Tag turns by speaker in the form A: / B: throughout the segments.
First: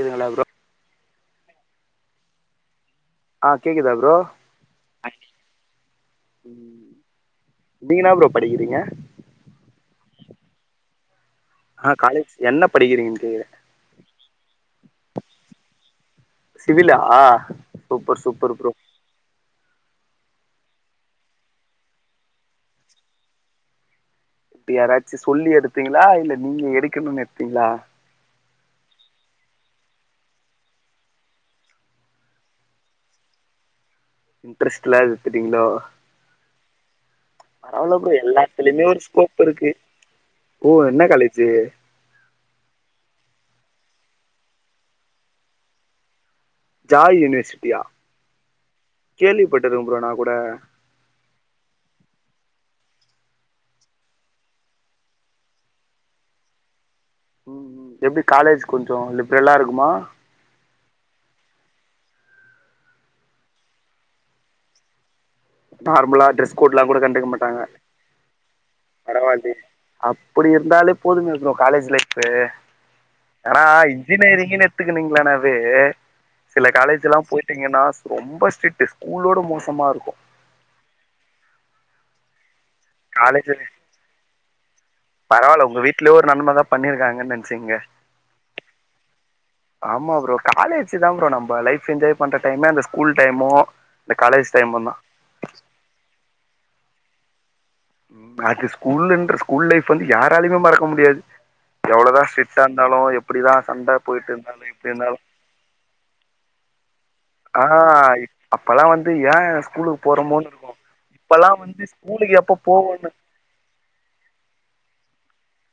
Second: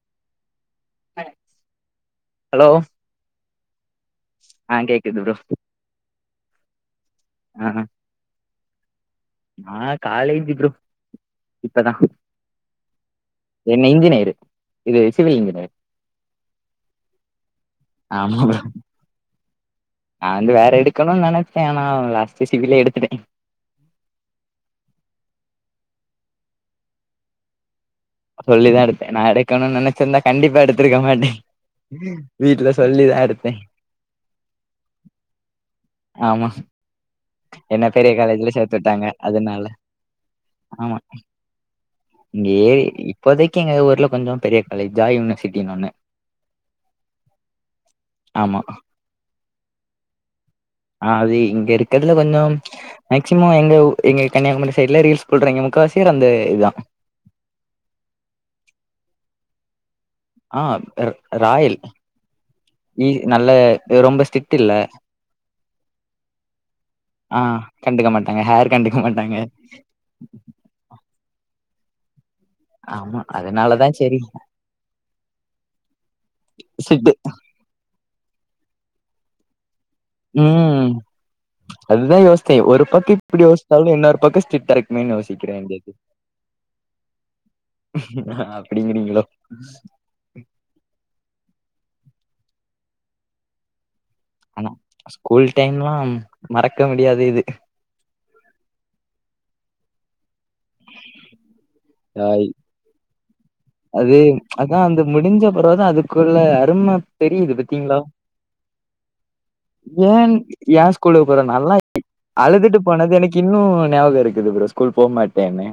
A: இதுங்களா bro
B: hello
A: ஆ கேக்குதா bro
B: ஆ கேக்குது ப்ரோ
A: ம்
B: ஆ
A: நீங்கன்னா ப்ரோ படிக்றீங்க
B: நா காலேஜ் ப்ரோ இப்பதா
A: ஆ காலேஜ் என்ன படிக்கிறீங்கன் கேக்குற
B: என்ன இன்ஜினியரு இது சிவில் இன்ஜினியரு
A: சிவிலா சூப்பர் சூப்பர் ப்ரோ
B: நான் வந்து வேற எடுக்கணுன் நெனச்ச ஆனா லாஸ்ட் சிவிலே எடுத்துட்ட
A: யாராச்சு சொல்லி எடுத்தீங்களா இல்ல நீங்க எடுக்கணுன் எடுத்தீங்களா
B: சொல்லிதா எடுத்த நா எடுக்கணுன் நெனைச்சிருந்தா கண்டிப்பா எடுத்துருக்க மாட்ட ம் வீட்ல சொல்லிதா எடுத்தே
A: இன்ட்ரெஸ்ட் இல்லாது எத்துட்டீங்களோ
B: ஆமா என்ன
A: பரவால ப்ரோ
B: பெரிய காலேஜ்ல சேத்து
A: எல்லாத்துலயுமே ஒரு
B: விட்டாங்க
A: ஸ்கோப்
B: அதனால
A: இருக்கு ஓ
B: ஆமா
A: என்ன காலேஜு
B: இங்க ஏ இப்போதைக்கு எங்க ஊர்ல கொஞ்சோ பெரிய காலேஜ்ஜா யூனிவர்சிட்டின்னு ஒன்னு
A: ஜாய் யூனிவர்சிட்டியா
B: ஆமா
A: கேள்விப்பட்டிருக்கே ப்ரோ நா கூட
B: ஆ அது இங்க இருக்கதுல கொஞ்சோ மேக்சிமம் எங்க எங்க கன்னியாகுமரி சைட்ல ரீல்ஸ் போட்றங்க முக்காசிபேர் அந்த இதுதா
A: ம் ம் எப்டி காலேஜ் கொஞ்சோ லிப்ரல்லா இருக்குமா
B: ஆ அ ராயல் வி நல்ல ரொம்ப ஸ்ட்ரிட் இல்ல
A: நார்மலா ட்ரெஸ் கோட்லா கூட கண்டுக்க
B: ஆ
A: மாட்டாங்க
B: கண்டுக்க மாட்டாங்க ஹேர் கண்டுக்க மாட்டாங்க
A: அப்படி இருந்தாலே போதுமே ப்ரோ காலேஜ் லைஃபு
B: ஆமா
A: ஏனா
B: அதனாலதா செரி
A: இன்ஜினியரிங்ன்னு எடுத்துக்குனீங்களானாவே சில
B: ஸ்ட்ரிக்ட்
A: காலேஜ்ல்லா போயி [unintelligible] ரொம்ப ஸ்ட்ரிட் ஸ்கூலோட மோசமா இருக்கு
B: ம் ரொம்ப யோசிச்சே ஒரு பக்க இப்படி
A: காலேஜ்
B: யோசித்தாலு இன்னொரு பக்க சிட்டா இருக்கு
A: பரவால்ல உங்க வீட்டு்லயே ஒரு நன்மைதா பண்ணிருக்காங்கன் நெனைச்சுகங்க
B: அப்டிங்கிறீங்களோ
A: ஆமா ப்ரோ காலேஜ் தா ப்ரோ நம்ம லைஃப் என்ஜாய் பண்ற டைமே அந்த ஸ்கூல் டைமு இந்த காலேஜ்
B: ஆனா
A: டைமுதா
B: ஸ்கூல் டைம்ல்லா மறக்க முடியாது இது
A: அது ஸ்கூல்ன்ற ஸ்கூல் லைஃப் வந்து யாராலுமே மறக்க முடியாது எவ்வளோதா
B: ஆய்
A: ஸ்ட்ரிட்டா இருந் தாலு எப் ப்டிதா சண்
B: அது அதா அந்த முடிஞ்ச பரவுதா அதுக்குள்ள அரும தெரியுது
A: ஆ
B: பாத்தீங்களா
A: அப்பல்லா வந்து ஏன் ஸ்கூலுக்கு
B: ஏன்
A: போறமோன்னு
B: ஏ ஸ்கூலுக்கு போற நல்லா
A: இருக்கு ஊலுக்கு எப்ப
B: அழுதுட்டு
A: போவோன்னு
B: போனது எனக்கு இன்னு ஞாபக இருக்குது ப்ரோ ஸ்கூல் போ மாட்டேன்னு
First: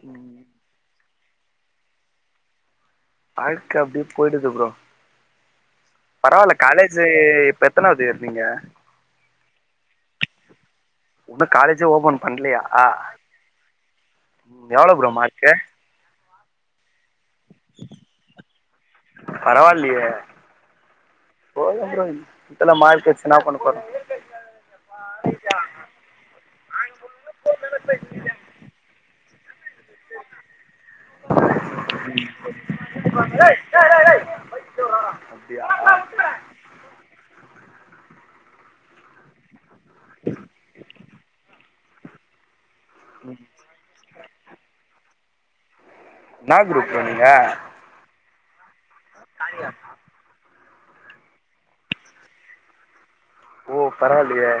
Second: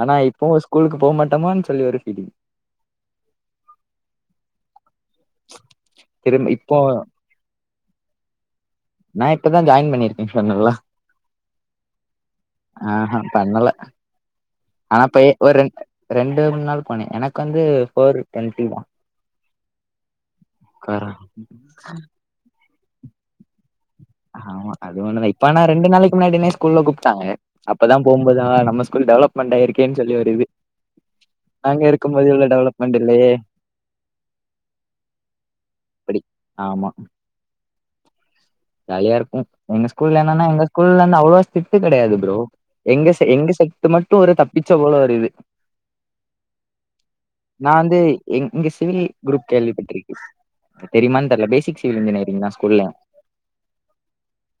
B: ஆனா இப்போ ஸ்கூலுக்கு போ மாட்டோமான்னு சொல்லி ஒரு ஃபீலிங்
A: வாழ்க்க அப்டியே போயிடுது ப்ரோ பரவால்ல
B: திரும்ப இப்போ
A: காலேஜ் இப்ப எத்தனாவது இயர் நீங்க
B: நா இப்பதா ஜாயின் பண்ணிருக்கே சொன்னல்ல
A: இன்னு காலேஜே ஓப்பன் பண்ணலையா
B: அ பண்ணல ஆனா போய்
A: மார்க்கு
B: ஒரு ரெண் ரெண்டு மூணு நாள் போனே எனக்கு வந்து போர் டொண்டிதா
A: பரவாயில்லையே
B: கர
A: போதும் ப்ரோ எல்ல மார்க்ஸ வெச்சு என்னாப் பண்ணப் போறோ
B: ஆமா அது ஒண்ணு தா இப்ப நா ரெண்டு நாளைக்கு முன்னாடினே ஸ்கூல்ல கூப்பிட்டாங்க அப்பதா போகு போதுதா நம்ம ஸ்கூல் டெவலப்மெண்ட் ஆயிருக்கேன்னு சொல்லி ஒரு இது நாங்க இருக்கும் போது இவ்ளோ டெவலப்மெண்ட் இல்லையே
A: அப்டியா
B: அப்டி ஆமா ஜாலியா இருக்கு எங்க ஸ்கூல என்னன்னா எங்க ஸ்கூல வந்து அவ்ளோ ஸ்டிட்டு கெடையாது ப்ரோ எங்க செ எங்க செட் மட்டு ஒரு தப்பிச்ச போல ஒரு இது
A: என்னா குரூப்பு நீங்க
B: நா வந்து எங் இங்க சிவில் குரூப் கேள்விப்பட்டிருக்கே தெரியுமான்னு தெரில பேசிக் சிவில் இன்ஜினியரிங் தா ஸ்கூல்ல
A: ஓ பரவாயில்லையே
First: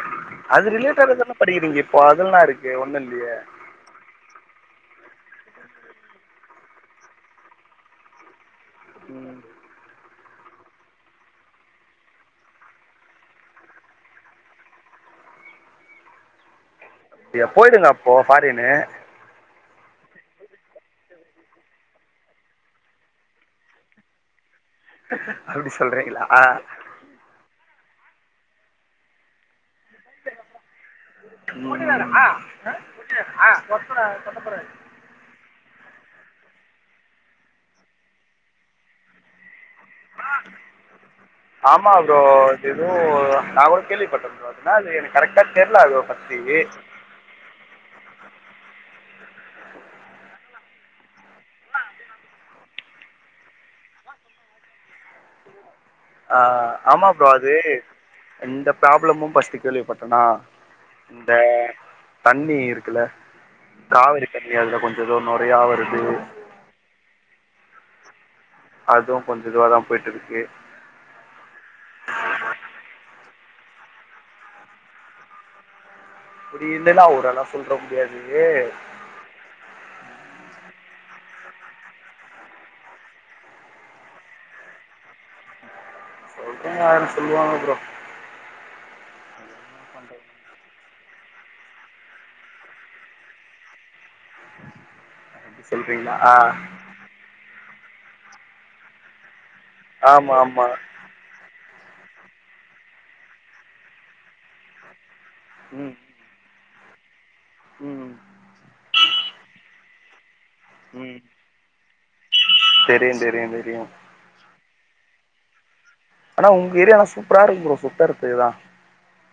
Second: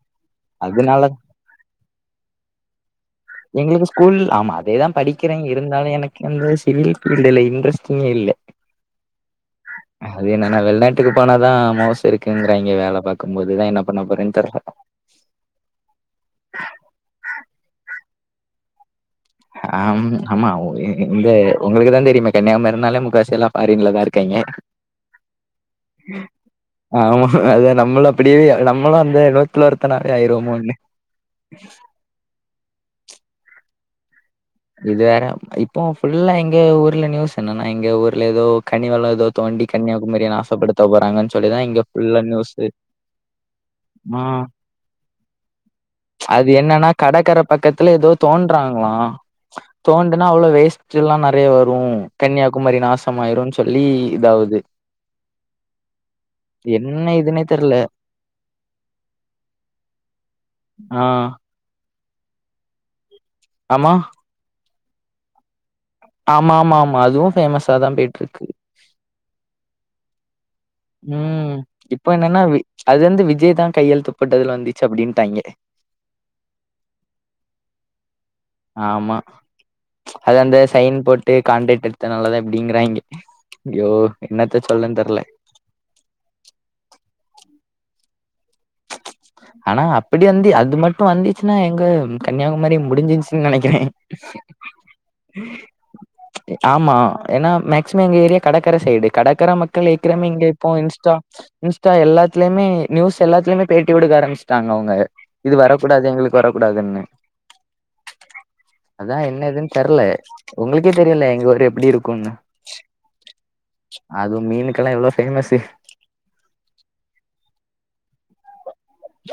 A: அது
B: அதனால
A: ரிலேட்டாதானே படிக்கிறீங்க இப்போ அதெல்லா இருக்கே ஒண்ணு இல்லையே
B: எங்களுக்கு ஸ்கூல் ஆமா அதேதா படிக்கிறே இருந்தாலு எனக்கு அந்த சிவில் பீல்டுல இன்ட்ரஸ்ட்டே இல்லே
A: ம்
B: அது என்னன்னா வெளிநாட்டுக்கு போனாதா மவுஸ் இருக்குங்கிறாய்ங்க வேல பாக்கும் போது அதுதா என்ன பண்ணப் போறேன்னு தெர்ல
A: சே அப் போயிடுங்க அப்போ ஃபாரினு
B: அம் ஆமா இந்த உங்களுக்கு தா தெரியுமே கன்னியாகுமரினாலே முக்காவாசி எல்லா ஃபாரின்ல தா இருக்காயிங்க
A: அப்டி சொல்றீங்களா
B: ஆமா அத நம்மளு அப்டியே நம்மளு அந்த நூத்தல ஒருத்தனாவே ஆயிருவோமுன்னு
A: ஆ பூட்டியா ஒருத்தனு சொல்லக்கூடாது
B: இது வேற இப்போ ஃபுல்லா எங்க ஊர்ல நியூஸ் என்னன்னா எங்க ஊர்ல ஏதோ கனி வள ஏதோ தோண்டி கன்னியாகுமரிய நாசப்படுத்த போறாங்கன்னு சொல்லிதா இங்க
A: ஆமா ப்ரோ
B: ஃபுல்லா நியூஸு ம்
A: நாளு எனக்கு கரெக்டா தெர்ல அது ஃப்ஸ்ட்டு
B: இது என்னன்னா கடக்கரை பக்கத்துல ஏதோ தோன்றாங்களா தோண்டுனா அவ்ளோ வேஸ்ட் எல்லா நெறைய வரு கன்னியாகுமரி நாசமாயிருன்னு சொல்லி இதாவுது
A: ஆ ஆமா
B: என்ன
A: ப்ரோ
B: இதுன்னே
A: அது
B: தெர்ல
A: இந்தப் ப்ராபளமும் ஃபர்ஸ்ட் கேள்விபட்டனா
B: ஆ
A: இந்த தண்ணி இருக்குல்ல
B: ஆமா
A: காவிரி தண்ணி அதுல கொஞ்சோ எதோ நொறையா வருது
B: ஆமா ஆமா ஆமா அதுவு பேமஸ்சா தா போயிட்டு இருக்கு
A: அதுவு கொஞ்ச இதுவ தா போயிட்டு இருக்கு
B: ம் இப்போ என்னன்னா அது வந்து விஜய் தா கையெழுத்து போட்டது வந்துச்சு அப்டின்னுட்டாய்ங்க
A: அப்டி இருந்தால்லு அவரெல்லா சொல்ற முடியாது
B: ஆமா அது அந்த சைன் போட்டு கான்ட்ரக்ட் எடுத்தனால தா அப்டிங்கறாய்ங்க ஐயோ என்னத்த சொல்லன்னு தெர்ல
A: சொல்றவங்க ஆயிரோ சொல்லுவாங்க ப்ரோ
B: ஆனா அப்டி வந்து அது மட் இப்ப வந்துச்சுன்னா எங்க கன்னியாகுமரி முடிஞ்சிருச்சுன்னு நெனைக்கிறே
A: அப்டி சொல்றீங்களா ஆ
B: ஆமா ஏன்னா மேக்சிமம் எங்க ஏரியா கடற்கரை சைடு கடற்கரை மக்கள் ஏ்கிறமே
A: ஆமா
B: இங்க
A: ஆமா
B: இப்போ இன்ஸ்டா இன்ஸ்டா எல்லாத்துலியுமே நியூஸ் எல்லாத்துலியுமே பேட்டி குடுக்க ஆரம்பிச்சுட்டாங்க அவுங்க இது
A: ம்
B: வரக்கூடாது எங்களுக்கு வரக்கூடாதுன்னு
A: ம்
B: அதா என்ன எதுன்னு தெர்ல உங்களுக்கே
A: ம்
B: தெரியுல எங்க ஊர் எப்டி இருக்குனு
A: தெரியு தெரியு தெரியு
B: அது மீனுக்களா எவ்ளோ ஃபேமஸூ
A: ஆனா உங்க ஏரியாளா சூப்பரா இருக்கு ஃப்ரோ சுத்தரத்துகுல்லா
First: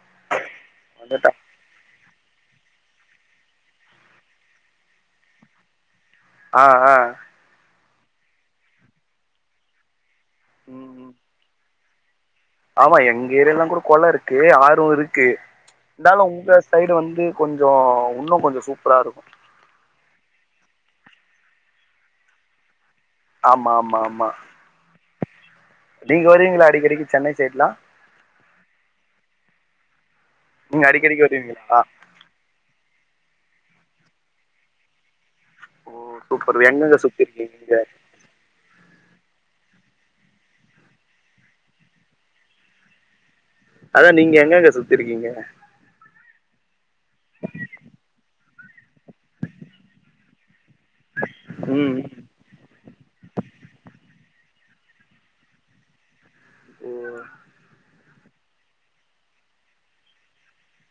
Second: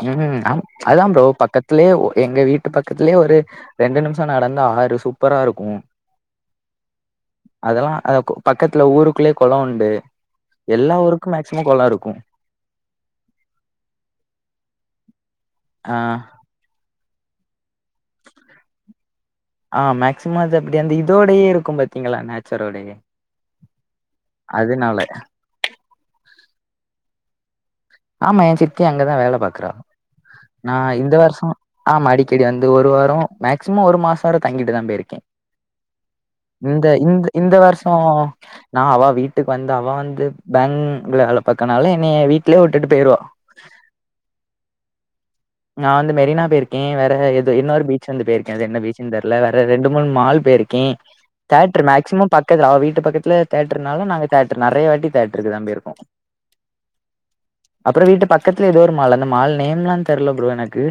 B: ம் ம் ஆம் அதாம் ஃப்ரோ பக்கத் த்துலயே உ எங்க வீட்டு பக்கத்துலயே ஒரு ரெண்டு நிமிஷம் நடந்தா ஆறு சூப்பரா இருக்கும்
A: ஆ ஆ
B: அதெல்லாம் அதக்கு பக்கத்துல ஊருக்குள்ளேயே கொளம் உண்டு
A: ம்
B: எல்லா
A: ம்.
B: ஊருக்குமே மேக் ஸ்விம்மிங் ஃபுலா இருக்கும்
A: ஆமா எங்க ஏரியல்லா கூட கொள இருக்கு ஆறும் இருக்கு
B: ஆ
A: இருந்தாலும் உங்க ஸ் சைடு வந்து கொஞ்சோ உண்ணு கொஞ்சோ சூப்ரா இருக்கும்
B: ஆ மேக்சிமம் அது அப்டி அந்த இதோடையே இருக்கும் பாத்தீங்களா நேச்சரோடயே
A: ஆமா ஆமா ஆமா
B: அதுனால
A: நீங்க வருவீங்களா அடிக்கடிக்கு சென்னை சைட்லாம்
B: ஆமா என் சித்தி அங்கதா வேல பாக்குறா நா
A: நீங்க
B: இந்த
A: அடிக்கடிக்கு
B: வருஷம்
A: வருவீங்களா
B: ஆமா அடிக்கடி வந்து ஒரு வாரம் மேக்சிமம் ஒரு மாசவர தங்கிடுவ போயிருக்கே
A: ஓ சூப்பர்
B: இந்த
A: எங்கெங்க
B: இந்
A: சுத்தி இருக்கீங்க
B: இந்த
A: நீங்க
B: வருஷோ நா அவா வீட்டுக்கு வந்து அவா வந்து பேங்க்ல வேல பக்கனால என்னைய வீட்லயே விட்டுட்டு போயிருவா
A: அதா நீங்க எங்கங்க சுத்திருக்கீங்க
B: நா வந்து மெரினா போயிருக்கே வேற எது இன்னொரு ஃபீச் வந்து போயிருக்கே அது என்ன ஃபீச்சன்னு தெர்ல வேற ரெண்டு மூணு மால் போயிருக் ம் தேட்ரு
A: ம்
B: மேக்சிமம் பாத் க்கல் அவ வீட்டு பக்கத்துல தேட்டர்ருனால நாங்க தேட்டர் நெறைய வாட்டி தேட்டருக்குதான் போயிருக்கோம்
A: ஓ
B: அப்புற வீட்டு பக்கத்துல ஏதோ ஒரு மால் அந்த மால் நேம்லா தெர்ல ஃப்ரோ எனக்கு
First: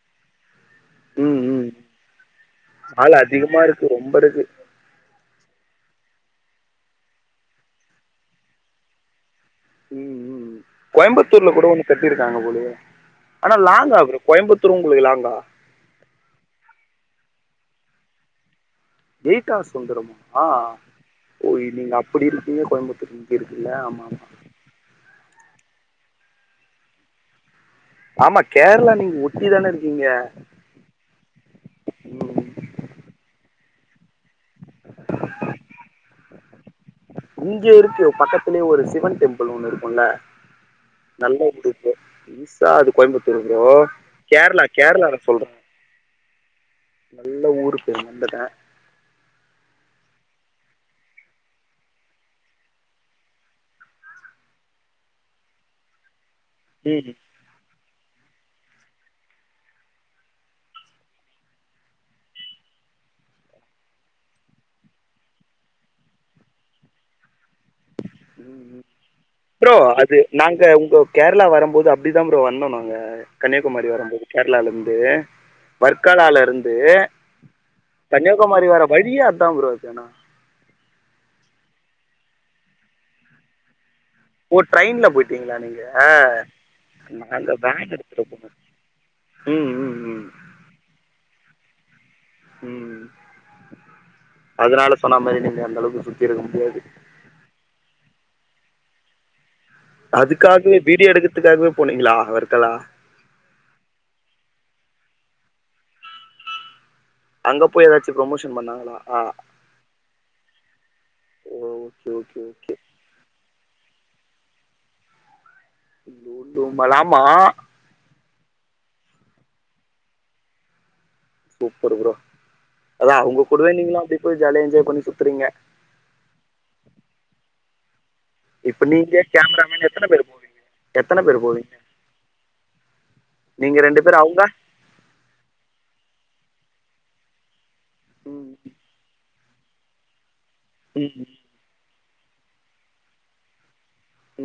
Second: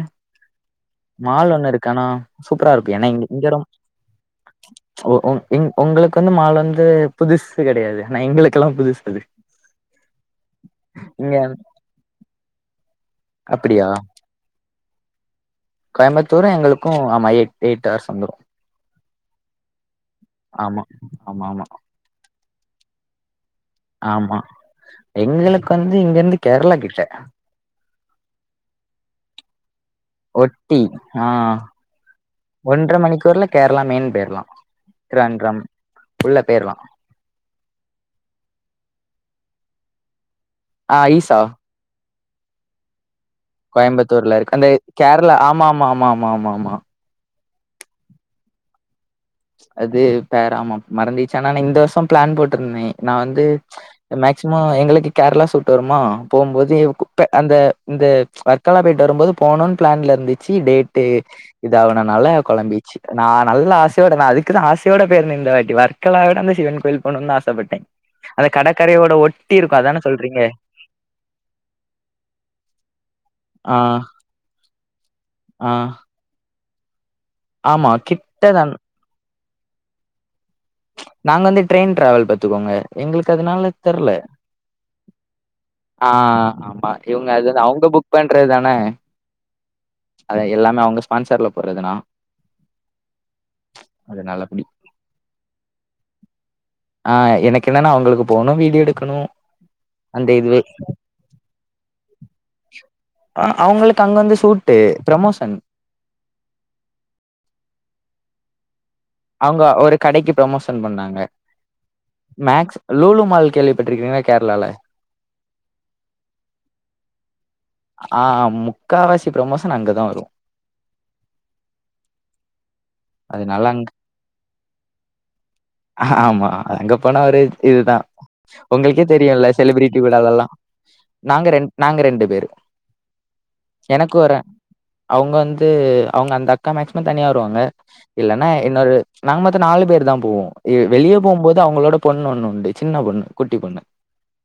A: ம்
B: மால்
A: ம்
B: ஒண்ணு இருக்கு ஆனா சூப்பரா இருக்கு ஏன்னா
A: ஆள்
B: இங் இங்க
A: அதிகமா இருக்கு ரொம்ப இருக்கு
B: ஒ உம் ம் உங்களுக்கு வந்து மால் வந்து புதுசு கெடையாது ஆனா எங்களுக்கெல்லாம் புதுசு அது
A: ம் ம்
B: இங்க
A: கோயம்புத்தூர்ல கூட ஒண்ணு கட்டியிருக்காங்க போலயே ஆனா
B: அப்டியா
A: லாங்கா ஃப்ரோ கோயம்புத்தூர் உங்ளுக்கு லாங்தா
B: கோயம்புத்தூர் எங்களுக்கும் ஆமா எயிட் எயிட் ஹர்ஸ் வந்துரு
A: எய்ட் ஹவர்ஸ் வந்துரும் ஆ
B: ஆமா ஆமா
A: ஓ
B: ஆமா
A: நீங்க அப்டி இருக்கீங்க கோயம்புத்தூர் இங்க இருக்குல ஆ
B: ஆமா எங்களுக்கு வந்து இங்க இருந்து கேரளா கிட்ட
A: ஆமா கேரளா நீங்க ஒட்டி தானே இருக்கீங்க
B: ம் ஆ
A: ம்
B: ஒன்ற மணிக்கூர்ல கேரளா மெயின் பேர் ம்மா ட்டிருவாண்ரம் உள்ள பேய்ரலாம்
A: இங்க இருக்கு பக்கத்திலேயே ஒரு சிவன் டெம்பிள் ஒண்ணு இருக்குல
B: ஆ ஈசா
A: ஆ அது கோயம்புத்தூர் ப்ரோ
B: கோயம்புத்தூர்ல இருக்கு
A: கேரளா
B: அந்த
A: கேரளல
B: கேரளா
A: சொல்ற
B: ஆமா ஆமா ஆமா ஆமா ஆமா ஆமா
A: நல்ல ஊருக் போய் வந்துட
B: அது பேராமா மறந்திச்சு ஆனா நா இந்த வர்ஷோ ப்ளான் போட்ருந்தே நா வந்து மேக்சிமோ எங்களுக்கு கேர்ளா சூட்டு வருமா போம்போதே குப்ப அந்த இந்த வர்காலா போய்ட்டு வரும்போது போணுன் ப்ளான்லருந்துச்சு டேட்டு இதாவுனால கொழம்பிச்சு நா நல்லா த்தோட நா அதுக்கு தா ஆசயோட போயிருந்தே இந்த வாட்டி வொர்க்கலா விட அந்த சிவன் கோயில் போனுன் தா ஆசப்பட்டே அது
A: ம் ம்
B: கடற்க்கரையோட
A: ப்ரோ அது நாங்க ஒங்க கேர்ளா வரம்போது அப்டிதா ப்ரோ வந்தோ நாங்க
B: ஆ
A: கன்னியாகுமாரி வரம்போது கேர்ளாலந்து
B: ஆ
A: வர்காலாலருந்து
B: ஆமா கிட்டதா
A: கன்னியாகுமாரி வர வழியே அதா ப்ரோ ஏனா
B: நாங்க வந்து ட்ரெயின் டிராவல் பாத்துக்கோங்க எங்களுக்கு அதனால தெர்ல
A: ஓ ட்ரெயின்ல போய்ட்டீங்களா நீங்க
B: ஆ ஆமா இவங்க அது
A: நாங்க வேன்
B: அவங்க புக்
A: எடுத்துட்டு போனோ ம் ம் ம்
B: அதா எல்லாமே அவுங்க ஸ்பான்சர்ல போட்றதுணா
A: ம்
B: அப்டி
A: அதனால சொன்ன மாரி நீங்க அந்தளவுக்கு சுத்திருக்க முடியாது
B: ஆ எனக்கென்னானா அவுங்களுக்கு போணு வீடியோ எடுக்கணு அந்த இதுவே
A: அதுக்காகவே வீடியோ எடுக்கதுக்காகவே போனீங்களா வர்க்கலா
B: ஆ அவுங்களுக்கு அங்க வந்து சூட்டு ப்ரமோஷன்
A: அங்க போய் எதாச்சு ப்ரமோஷன் பண்ணாங்களா ஆ
B: அவுங்க ஒரு கடைக்கு ப்ரமோஷன் பண்ணாங்க
A: okay okay okay
B: Max Lulu mall கேள்விப்பட்ருக்கீங்ளா கேர்ளால
A: லூலூ மால் ஆமா
B: ஆ முக்காவாசி ப்ரமோஷன் அங்கதா வரு
A: சூப்பர் ப்ரோ அதா அவுங்க
B: அதனால
A: கூடவே
B: அங்க
A: நீங்களு அப்டியே போய் ஜாலியா என்ஜாய் பண்ணி சுத்துறீங்க
B: ஆமா அங்க போனா ஒரே இதுதா
A: இப்ப
B: ஒங்களுக்கே
A: நீங்க
B: தெரியுல
A: கேமராமேன்
B: செலிபிரிட்டி
A: எத்தன பேர்
B: உள்ளதல்லா
A: போவீங்க எத்தன பேர்
B: நாங்க ரெண்
A: போவீங்க
B: நாங்க ரெண்டு பேரு
A: நீங்க ரெண்டு
B: எனக்கு
A: பேர்
B: ஒரு
A: அவங்க
B: அவுங்க வந்து அவுங்க அந்த அக்கா மேக்சிமம் தனியா வருவாங்க இல்லனா
A: ம்
B: இன்னொரு நாங்க மொத்தொ நாலு பேர் தா போவோ
A: ம்
B: வெளிய‌ போம்போ து அவுங்களோட பொண்ணு ஒண்ணு உண்டு சின்ன பொண்ணு குட்டி பொண்ணு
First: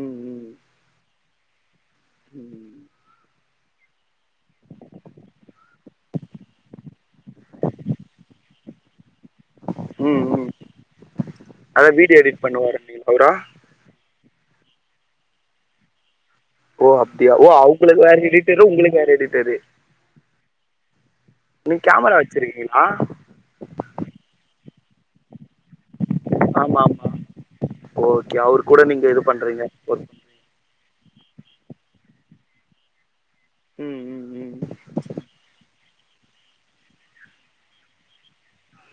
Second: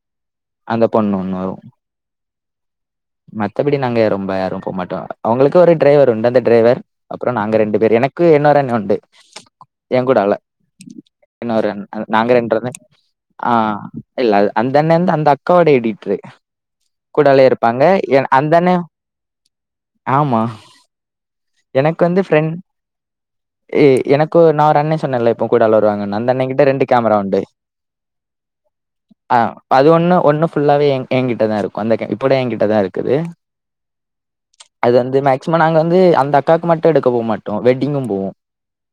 A: ம்
B: அந்த பொண்ணு ஒன்னு வரு
A: ம்
B: மத்தபடி நாங்க ரொம்ப யாரு போமாட்டோ அவுங்களுக்கு ஒரு டிரைவர் உண்டு அந்த டிரைவர் அப்றோ‌ நாங்க ரெண்டு பேரு எனக்கு இன்னொரண்ணே உண்டு எ கூட
A: ம்
B: அல்ல
A: ம்
B: இன்னொரு
A: அதா வீடியோ
B: நாங்க
A: எடிட்
B: ரெண்டு
A: பண்ணுவாருன்னீங்க அவரா
B: ஆ இல்லல் அந்தண்ணே வந்து அந்த அக்காவோட எடிட்ரு
A: ஓ அப்டியா
B: கூடாலே
A: ஓ
B: இருப்பாங்க
A: அவுங்களுக்கு வேற
B: என்- அந்த
A: எடிட்டரு
B: அண்ண
A: உங்ளுக்கு வேற எடிட்டரு
B: ஆமா
A: நீங்
B: எனக்கு
A: கேமரா
B: வந்து ஃப்ரெண்ட்
A: வச்சிருக்கீங்களா
B: ஏ எனக்கு நா ஒரு அண்ணே சொன்னேல எப்பவு கூடாலா வருவாங்கன் அந்தண்ணே கிட்ட
A: ஆமா
B: ரெண்டு
A: ஆமா
B: கேமரா உண்டு
A: ஓகே அவரு கூட நீங்க இது
B: ஆ
A: பண்றீங்க
B: அது
A: ஒர்க்
B: ஒன்னு ஒன்னு ஃபுல்லாவே எ எ கிட்டதாருக்கு அந்த இப்படு எ கிட்டதாருக்குது
A: ம் ம் ம்
B: அது வந்து மேக்சிமம் நாங்க வந்து அந்த அக்காக்கு மட்டு எடுக்க போ மாட்டோ வெட்டிங்கு போவோ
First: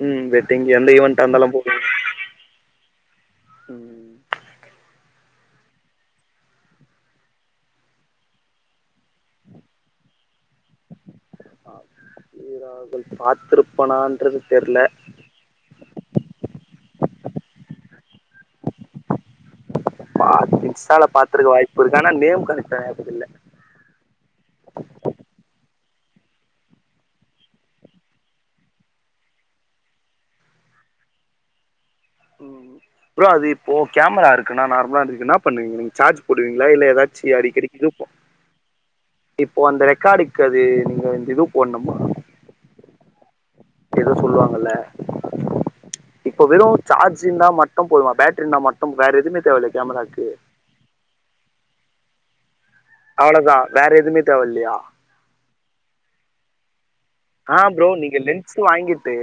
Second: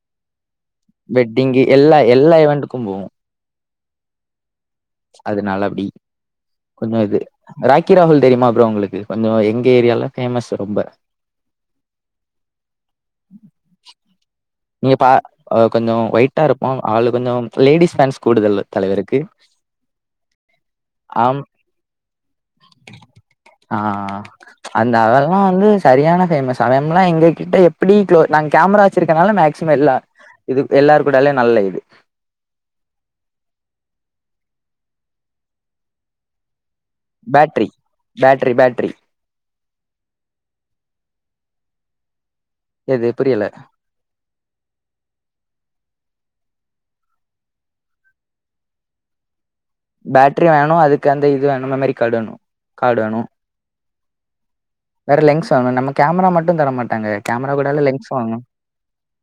A: ம் வெட்டிங் எந்த ஈவெண்ட்டா இருந்தாலும்
B: வெட்டிங்கு‌
A: போடுவீங்க
B: எல்லா எல்லா ஈவென்டுக்கு போவோ
A: ம்
B: அதுனால அப்டி கொஞ்சோ இது ரா க்கீ ராகுல் தெரிமா ப்ரோ ஒங்ளுக்கு கொஞ்சோ எங்க ஏரியாலா ஃபேமஸ்ஸு ரொம்ப
A: ஆ இரா கள் பாத்திருப்பனான்றது தெர்ல
B: நீங்க பா கொஞ்ச ஒயிட்டா இருப்பா ஆளு கொஞ்ச லேடிஸ் பேண்ஸ் கூடுதல் தலைவருக்கு
A: பாத் இன்ஷ்டால
B: ஆம்
A: பாத்துருக்க வாய்ப்புருக்க ஆனா நேம் கரட்டா ஞாபகத்தில்ல
B: ஆ அந்த லா வந்து சரியான பேமஸ் அவம்லா எங்க கிட்ட எப்டி க்ளோ நாங்க கேமரா வச்சிருக்கனால மேக் சிம் எல்லா இது எல்லார் கூடலு நல்ல இது
A: ம் ப்ரோ அது இப்போ கேமரா இருக்குன்னா நார்மலா இருக்குன்னா அதுக் ன்னா பண்ணுவீங் சார்ஜ் போடுவீங்களா இல்ல ஏதாச் சி
B: பேட்ரி
A: அடிக்கடிக்கு இது போ
B: பேட்ரி பேட்ரி
A: இப்போ அந்த ரெக்கார்டுக்கு அது நீங்க வந்து இது போட்ணுமா
B: எது புரியல
A: ஏதோ சொல்லுவாங்கல்ல இப்ப வெறும் சார்ஜ் இந்தா மட்டும் போதுமா பேட்டரி இந்தா மட்டும் வேற எதுவுமே தேவல்ல
B: பேட்டரி வேணு அதுக்கு அந்த இது வேணு மெமரி கார்டு வேணு கார்டு வேணு
A: அவ்ளதா வேற எதுமே தேவ இல்லையா
B: வேற லென்ஸ் வாங்கணு நம்ம கேமரா மட்டும் தர மாட்டாங்க கேமரா
A: ஆ
B: கூட ல
A: ப்ரோ
B: லென்ஸ்
A: நீங்க
B: வாங்னு
A: வாங்கிட்டு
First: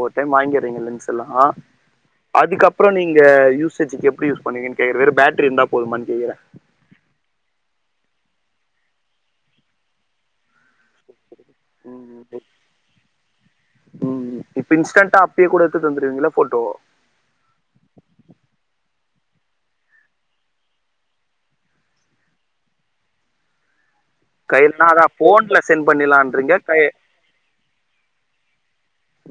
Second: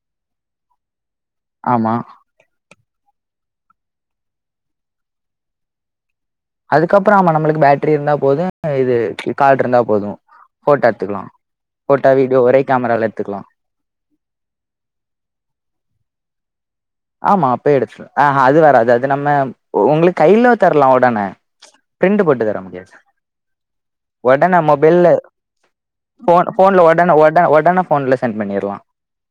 A: ஒரு டைம் வாங்கிறீங்க லென்ஸ்செல்லா
B: ஆமா
A: அதுக்கப்பறோ நீங்க யூசேஜ்க்கு எப்டி யூஸ் பண்ணுவீங்கனு கேக்குற வேறு பேட்டரி இருந்தா போதுமானு கேக்குறே
B: அதுக்கப்பறம் ஆமா நம்மளுக்கு பேட்டரி இருந்தா போது இது கார்டுருந்தா போது போட்டா எடுத்துக்கலா போட்டா
A: ம்
B: வீடியோ ஒரே கேமரால எட்த்துக்கலா
A: ம் இப்ப இன்ஸ்டன்ட்டா அப்டியே கூட எடுத்து தந்துருவீங்கல போட்டோ
B: ஆமா அப்பே எடுத்து ஆஹ அது வராது அது நம்ம உங்களுக்கு கையில தர்லா உடனே பிரிண்டு போட்டு தர முடியாது சார் உடனே
A: கையிலனா அதா
B: மொபைல்ல
A: போன்ல சென்ட்
B: போன்
A: பண்ணிலான்றீங்க கை
B: போன்ல உடனே உடனே உடனே போன்ல சென்ட் பண்ணிட்லா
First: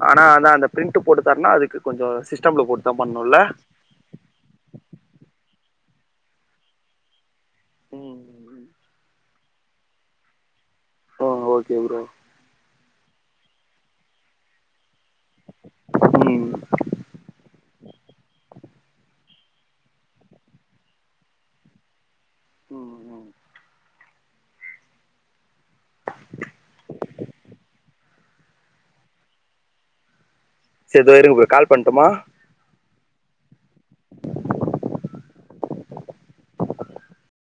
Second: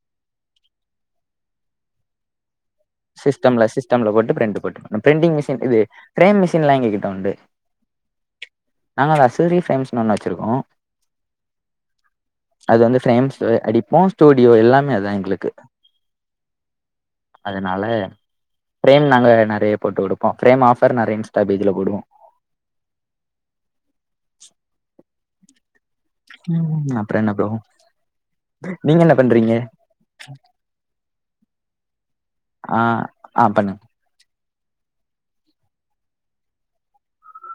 A: ஆனா அதா அந்த பிரிண்ட்டு போட்டுத்தருன்னா அதுக்கு கொஞ்சம் சிஸ்டம்ல போட்டு தா பண்ணுல்ல
B: சிஸ்டம்ல சிஸ்டம்ல போட்டு பிரிண்ட் போட்டு பிரிண்டிங் மிஷின் இது பிரேம் மிஷின்லா எங்ககிட்ட உண்டு
A: ம்
B: நாங்கலா சூரி பிரேம்ஸ்னு ஒண்ணு வச்சிருக்கோ
A: ஓ ஓகே ப்ரோ
B: அது வந்து பிரேம்ஸு அடிப்போ ஸ்டூடியோ எல்லாமே அதா எங்களுக்கு
A: ம்
B: அதனால ஃப்ரேம் நாங்க நெறைய போட்டு கொடுப்போ ஃப்ரேம் ஆஃபர் நெறைய இன்ஸ்டா பேஜ்ல போடுவோ
A: ம்
B: ம் அப்றோ என்ன ப்ரோ நீங்க என்ன பண்றீங்க
A: சே து இருங்க ப்ரோ கால் பண்ட்டுமா
B: ஆ ஆ பண்ணுங்க